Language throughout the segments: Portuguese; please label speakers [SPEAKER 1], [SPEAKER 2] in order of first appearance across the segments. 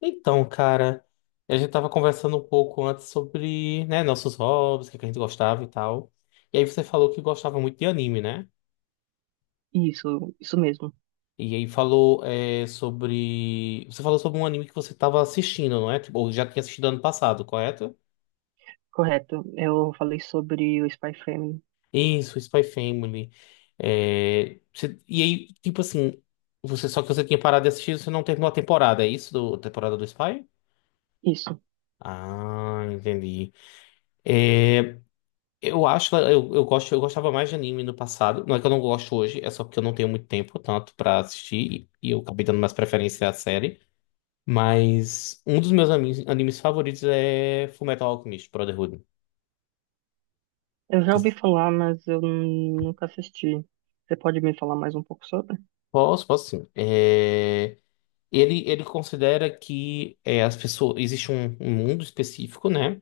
[SPEAKER 1] Então, cara, a gente tava conversando um pouco antes sobre, né, nossos hobbies, o que é que a gente gostava e tal. E aí você falou que gostava muito de anime, né?
[SPEAKER 2] Isso mesmo,
[SPEAKER 1] E aí falou sobre. Você falou sobre um anime que você tava assistindo, não é? Tipo, ou já tinha assistido ano passado, correto?
[SPEAKER 2] correto. Eu falei sobre o Spy Family.
[SPEAKER 1] Isso, Spy Family. É, E aí, tipo assim, você só que você tinha parado de assistir, você não terminou a temporada, é isso? Do... A temporada do Spy?
[SPEAKER 2] Isso.
[SPEAKER 1] Ah, entendi. Eh, Eu acho que eu gosto, eu gostava mais de anime no passado. Não é que eu não gosto hoje, é só porque eu não tenho muito tempo tanto pra assistir e eu acabei dando mais preferência à série. Mas um dos meus animes favoritos é Fullmetal Alchemist Brotherhood.
[SPEAKER 2] Eu já ouvi falar, mas nunca assisti. Você pode me falar mais um pouco sobre?
[SPEAKER 1] Posso, posso sim. É, ele considera que as pessoas existe um mundo específico, né?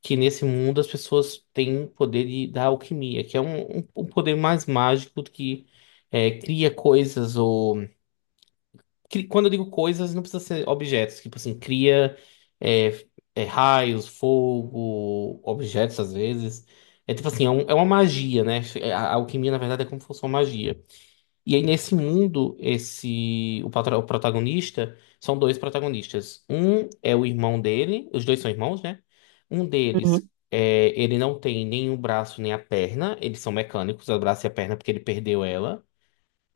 [SPEAKER 1] Que nesse mundo as pessoas têm o poder de, da alquimia, que é um poder mais mágico do que cria coisas ou quando eu digo coisas, não precisa ser objetos. Tipo assim, cria é, raios, fogo, objetos às vezes. É tipo assim, é, é uma magia, né? É, a alquimia, na verdade, é como se fosse uma magia. E aí, nesse mundo, o protagonista são dois protagonistas. Um é o irmão dele, os dois são irmãos, né? Um deles,
[SPEAKER 2] Uhum,
[SPEAKER 1] é, ele não tem nem o braço nem a perna, eles são mecânicos, o braço e a perna, porque ele perdeu ela.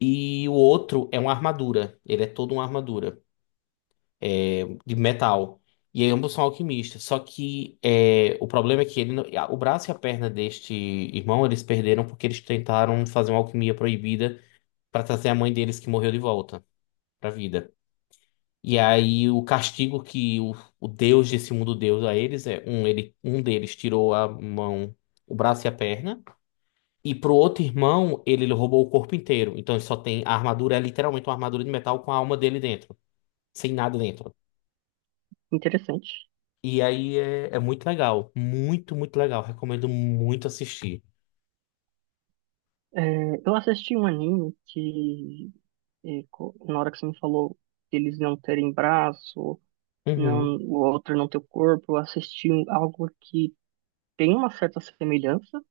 [SPEAKER 1] E o outro é uma armadura. Ele é todo uma armadura de metal. E aí ambos são alquimistas. Só que é, o problema é que ele, não- o braço e a perna deste irmão eles perderam porque eles tentaram fazer uma alquimia proibida para trazer a mãe deles que morreu de volta para vida. E aí o castigo que o Deus desse mundo deu a eles é um ele um deles tirou a mão, o braço e a perna, e pro outro irmão ele roubou o corpo inteiro. Então ele só tem a armadura é literalmente uma armadura de metal com a alma dele dentro, sem nada dentro.
[SPEAKER 2] interessante.
[SPEAKER 1] E aí é muito legal. Muito, muito legal. Recomendo muito assistir.
[SPEAKER 2] É, eu assisti um anime que, na hora que você me falou deles não terem braço,
[SPEAKER 1] Uhum.
[SPEAKER 2] não, o outro não ter o corpo, algo que tem uma certa semelhança,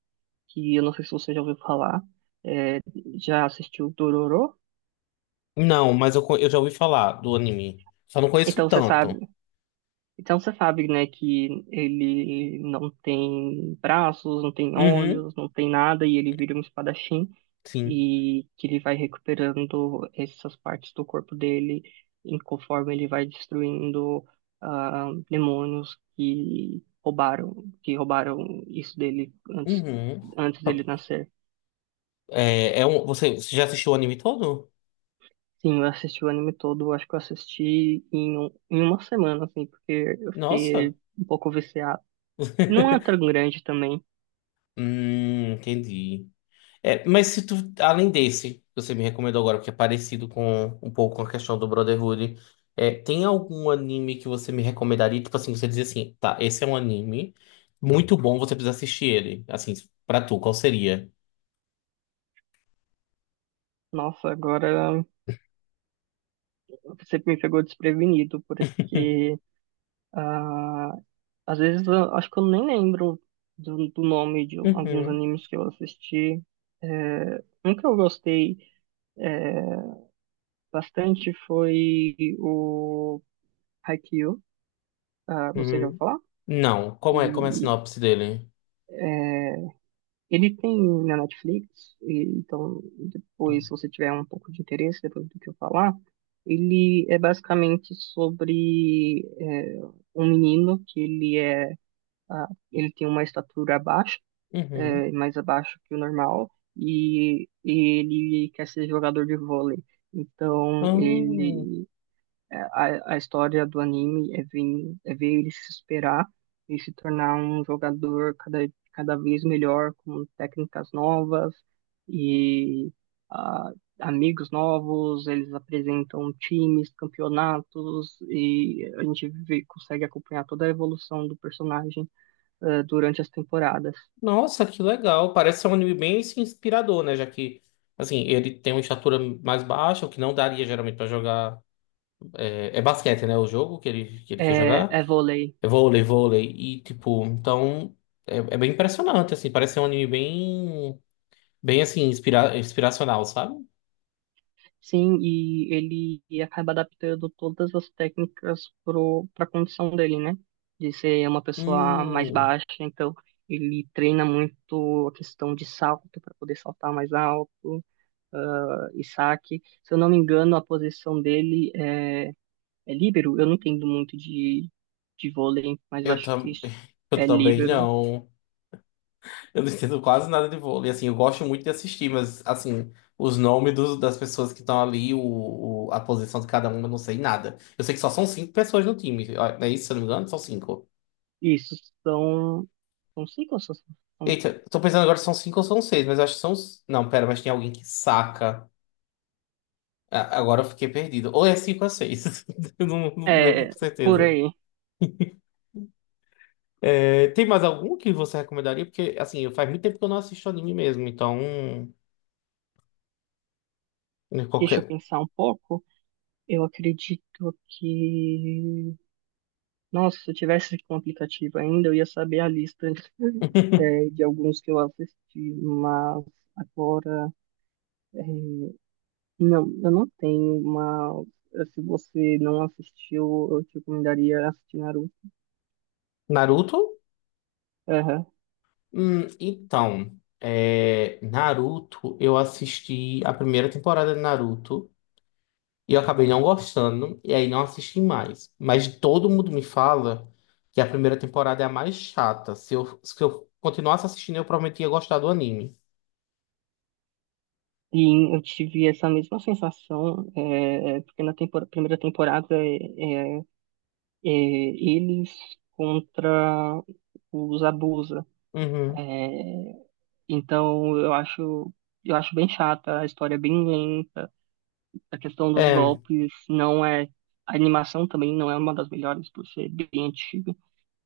[SPEAKER 2] que eu não sei se você já ouviu falar. É, Já assistiu Dororo?
[SPEAKER 1] Não, mas eu já ouvi falar do anime. Só não conheço
[SPEAKER 2] Então você
[SPEAKER 1] tanto.
[SPEAKER 2] sabe. Então você sabe, né, que ele não tem braços, não tem
[SPEAKER 1] Uhum,
[SPEAKER 2] olhos, não tem nada, e ele vira um espadachim,
[SPEAKER 1] sim.
[SPEAKER 2] e que ele vai recuperando essas partes do corpo dele em conforme ele vai destruindo demônios que roubaram isso dele antes,
[SPEAKER 1] Uhum.
[SPEAKER 2] antes dele nascer.
[SPEAKER 1] É, é um, você já assistiu o anime todo?
[SPEAKER 2] Sim, eu assisti o anime todo, eu acho que eu assisti em, um- em uma semana, assim, porque eu fiquei
[SPEAKER 1] Nossa.
[SPEAKER 2] um pouco viciado. Não é tão grande também.
[SPEAKER 1] Entendi. É, mas se tu, além desse, que você me recomendou agora, porque é parecido com um pouco com a questão do Brotherhood, é, tem algum anime que você me recomendaria? Tipo assim, você diz assim, tá, esse é um anime muito bom, você precisa assistir ele. Assim, pra tu, qual seria?
[SPEAKER 2] Nossa, agora você me pegou desprevenido, porque ah, às vezes eu acho que eu nem lembro do nome de alguns
[SPEAKER 1] Uhum,
[SPEAKER 2] animes que eu assisti. É, um que eu gostei é, bastante foi o Haikyuu. Ah, você já ouviu
[SPEAKER 1] uhum.
[SPEAKER 2] falar?
[SPEAKER 1] Não, como é a
[SPEAKER 2] E
[SPEAKER 1] sinopse dele?
[SPEAKER 2] Ele tem na Netflix, então depois, se você tiver um pouco de interesse, depois do que eu falar, ele é basicamente sobre um menino que ele tem uma estatura baixa,
[SPEAKER 1] Uhum.
[SPEAKER 2] é, mais abaixo que o normal, e ele quer ser jogador de vôlei. Então
[SPEAKER 1] Ah,
[SPEAKER 2] ele é, A, a história do anime é ver ele se superar e se tornar um jogador cada vez melhor, com técnicas novas e ah, amigos novos. Eles apresentam times, campeonatos e a gente consegue acompanhar toda a evolução do personagem durante as temporadas.
[SPEAKER 1] nossa, que legal. Parece ser um anime bem assim, inspirador, né? Já que, assim, ele tem uma estatura mais baixa, o que não daria geralmente pra jogar. É, é basquete, né? O jogo que ele quer
[SPEAKER 2] É,
[SPEAKER 1] jogar.
[SPEAKER 2] é vôlei.
[SPEAKER 1] É vôlei, vôlei. E, tipo, então. É, é bem impressionante, assim. Parece ser um anime bem. Bem, assim, inspiracional, sabe?
[SPEAKER 2] Sim, e ele acaba adaptando todas as técnicas pro para a condição dele, né? De ser uma pessoa mais
[SPEAKER 1] Hum.
[SPEAKER 2] baixa, então ele treina muito a questão de salto para poder saltar mais alto, e saque. Se eu não me engano, a posição dele é líbero. Eu não entendo muito de vôlei, mas eu
[SPEAKER 1] Eu,
[SPEAKER 2] acho que
[SPEAKER 1] tam...
[SPEAKER 2] isso
[SPEAKER 1] eu
[SPEAKER 2] é
[SPEAKER 1] também
[SPEAKER 2] líbero.
[SPEAKER 1] não. Eu não entendo quase nada de vôlei. Assim, eu gosto muito de assistir, mas assim, das pessoas que estão ali, a posição de cada uma, eu não sei nada. Eu sei que só são cinco pessoas no time. Ó, não é isso, se eu não me engano? São cinco.
[SPEAKER 2] Isso são, não sei quais são,
[SPEAKER 1] Eita, tô pensando agora se são cinco ou são seis, mas eu acho que são. Não, pera, mas tem alguém que saca. Agora eu fiquei perdido. Ou é cinco ou é seis. Eu não, não lembro
[SPEAKER 2] é,
[SPEAKER 1] com
[SPEAKER 2] por
[SPEAKER 1] certeza.
[SPEAKER 2] aí.
[SPEAKER 1] É, tem mais algum que você recomendaria? Porque, assim, faz muito tempo que eu não assisto anime mesmo, então.
[SPEAKER 2] Deixa eu
[SPEAKER 1] Qualquer.
[SPEAKER 2] pensar um pouco. Eu acredito que. Nossa, se eu tivesse com o aplicativo ainda, eu ia saber a lista, de alguns que eu assisti, mas agora. eh, Não, eu não tenho, mas se você não assistiu, eu te recomendaria assistir Naruto.
[SPEAKER 1] Naruto?
[SPEAKER 2] Aham.
[SPEAKER 1] Então, é, Naruto, eu assisti a primeira temporada de Naruto e eu acabei não gostando, e aí não assisti mais. Mas todo mundo me fala que a primeira temporada é a mais chata. Se eu continuasse assistindo, eu provavelmente ia gostar do anime.
[SPEAKER 2] E eu tive essa mesma sensação, porque primeira temporada eles contra os Abusa.
[SPEAKER 1] Uhum.
[SPEAKER 2] eh, Então eu acho eu acho bem chata, a história é bem lenta, a questão dos
[SPEAKER 1] É.
[SPEAKER 2] golpes não é a animação também não é uma das melhores por ser bem antiga.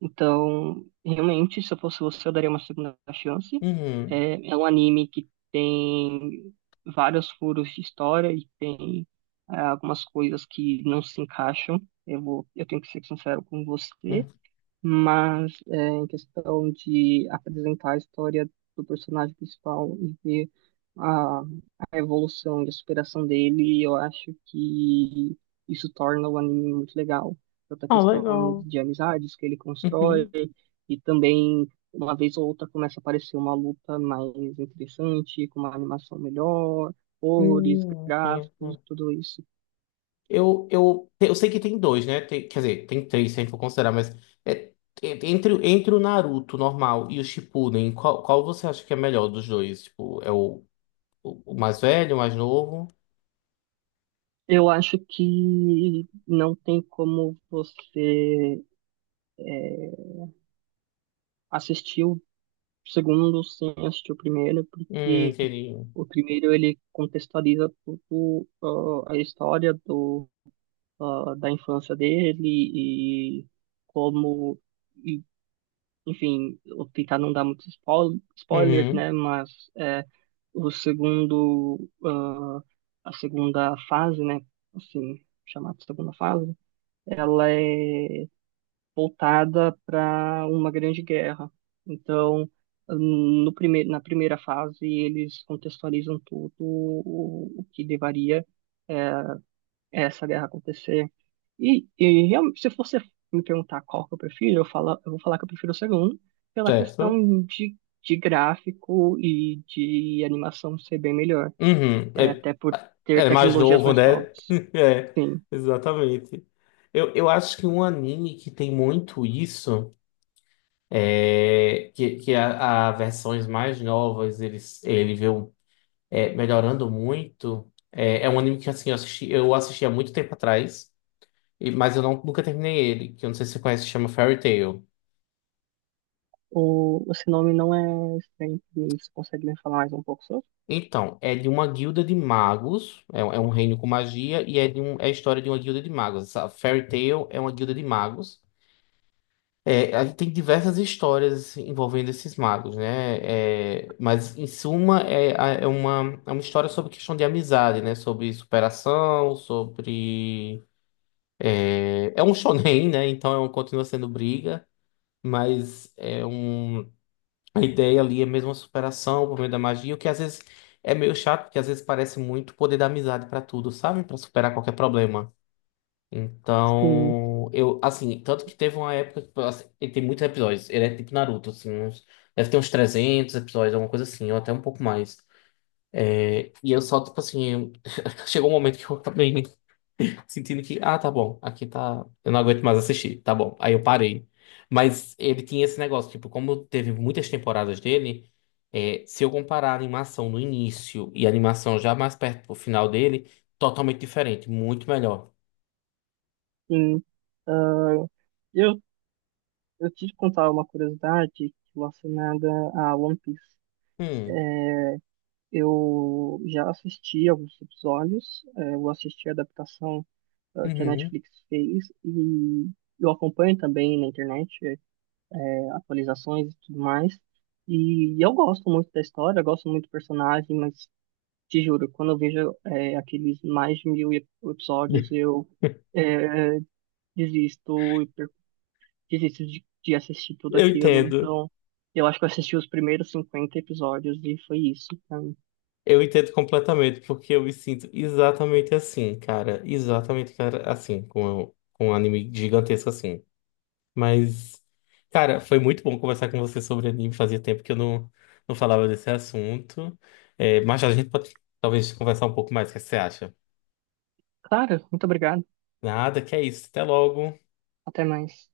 [SPEAKER 2] Então, realmente, se eu fosse você, eu daria uma segunda chance.
[SPEAKER 1] Uhum.
[SPEAKER 2] É, é um anime que tem vários furos de história e tem é, algumas coisas que não se encaixam. Eu tenho que ser sincero com você.
[SPEAKER 1] Uhum.
[SPEAKER 2] Mas é, em questão de apresentar a história do personagem principal e ver a, a evolução e a superação dele, eu acho que isso torna o anime muito legal. Tanto a
[SPEAKER 1] Ah,
[SPEAKER 2] questão
[SPEAKER 1] legal.
[SPEAKER 2] de amizades que ele constrói
[SPEAKER 1] Uhum.
[SPEAKER 2] e também, uma vez ou outra, começa a aparecer uma luta mais interessante, com uma animação melhor, cores,
[SPEAKER 1] Uhum.
[SPEAKER 2] gráficos, tudo isso.
[SPEAKER 1] Eu sei que tem dois, né? Quer dizer, tem três, se a gente for considerar, mas é, entre, entre o Naruto normal e o Shippuden, qual você acha que é melhor dos dois? Tipo, é o mais velho, o mais novo?
[SPEAKER 2] Eu acho que não tem como você é, assisti o segundo sem assistir o primeiro, porque
[SPEAKER 1] Entendi.
[SPEAKER 2] o primeiro ele contextualiza tudo, a história da infância dele e como, e enfim, vou tentar não dar muitos spoilers,
[SPEAKER 1] Uhum,
[SPEAKER 2] né? Mas é, o segundo, a segunda fase, né? Assim, chamada segunda fase, ela é voltada para uma grande guerra. Então, no primeiro, na primeira fase, eles contextualizam tudo o que levaria essa guerra a acontecer. E realmente, se você me perguntar qual que eu prefiro, eu vou falar que eu prefiro o segundo, pela
[SPEAKER 1] certo.
[SPEAKER 2] questão de gráfico e de animação ser bem melhor,
[SPEAKER 1] Uhum,
[SPEAKER 2] é,
[SPEAKER 1] é,
[SPEAKER 2] até por ter
[SPEAKER 1] é é mais
[SPEAKER 2] tecnologias
[SPEAKER 1] novo,
[SPEAKER 2] mais
[SPEAKER 1] né?
[SPEAKER 2] novas.
[SPEAKER 1] É,
[SPEAKER 2] Sim,
[SPEAKER 1] exatamente. Eu acho que um anime que tem muito isso é que a versões mais novas ele vê um melhorando muito. É, é um anime que assim, eu assisti há muito tempo atrás, mas eu não, nunca terminei ele, que eu não sei se você conhece, chama Fairy Tail.
[SPEAKER 2] o seu nome não é estranho, pra mim. Você consegue me falar mais um pouco sobre?
[SPEAKER 1] Então, é de uma guilda de magos, é um reino com magia, e é, de um, é a história de uma guilda de magos. Essa Fairy Tail é uma guilda de magos. É, aí tem diversas histórias assim, envolvendo esses magos, né? É, mas, em suma, é uma história sobre questão de amizade, né? Sobre superação, sobre. É um shonen, né? Então é continua sendo briga, mas a ideia ali é mesmo a superação por meio da magia, o que às vezes é meio chato, porque às vezes parece muito poder da amizade pra tudo, sabe? Pra superar qualquer problema.
[SPEAKER 2] Sim,
[SPEAKER 1] Então, eu assim, tanto que teve uma época que assim, ele tem muitos episódios, ele é tipo Naruto, assim, deve ter uns 300 episódios, alguma coisa assim, ou até um pouco mais. E eu só tipo assim, chegou um momento que eu acabei sentindo que, ah, tá bom, aqui tá. Eu não aguento mais assistir, tá bom. Aí eu parei. Mas ele tinha esse negócio, tipo, como teve muitas temporadas dele, é, se eu comparar a animação no início e a animação já mais perto pro final dele, totalmente diferente, muito melhor.
[SPEAKER 2] sim. Ah, eu, eu te contar uma curiosidade relacionada a One Piece.
[SPEAKER 1] Hum,
[SPEAKER 2] Eu já assisti alguns episódios, eu assisti a adaptação, que a
[SPEAKER 1] uhum.
[SPEAKER 2] Netflix fez e eu acompanho também na internet, atualizações e tudo mais. E eu gosto muito da história, eu gosto muito do personagem, mas te juro, quando eu vejo, aqueles mais de mil episódios, eu é, desisto desisto de assistir tudo
[SPEAKER 1] Eu
[SPEAKER 2] aquilo.
[SPEAKER 1] entendo.
[SPEAKER 2] Então, eu acho que eu assisti os primeiros 50 episódios e foi isso pra mim.
[SPEAKER 1] Eu entendo completamente, porque eu me sinto exatamente assim, cara. Exatamente, cara, assim, com um anime gigantesco assim. Mas, cara, foi muito bom conversar com você sobre anime. Fazia tempo que eu não falava desse assunto. É, mas a gente pode talvez conversar um pouco mais. O que você acha?
[SPEAKER 2] Claro, muito obrigado.
[SPEAKER 1] Nada, que é isso. Até logo.
[SPEAKER 2] Até mais.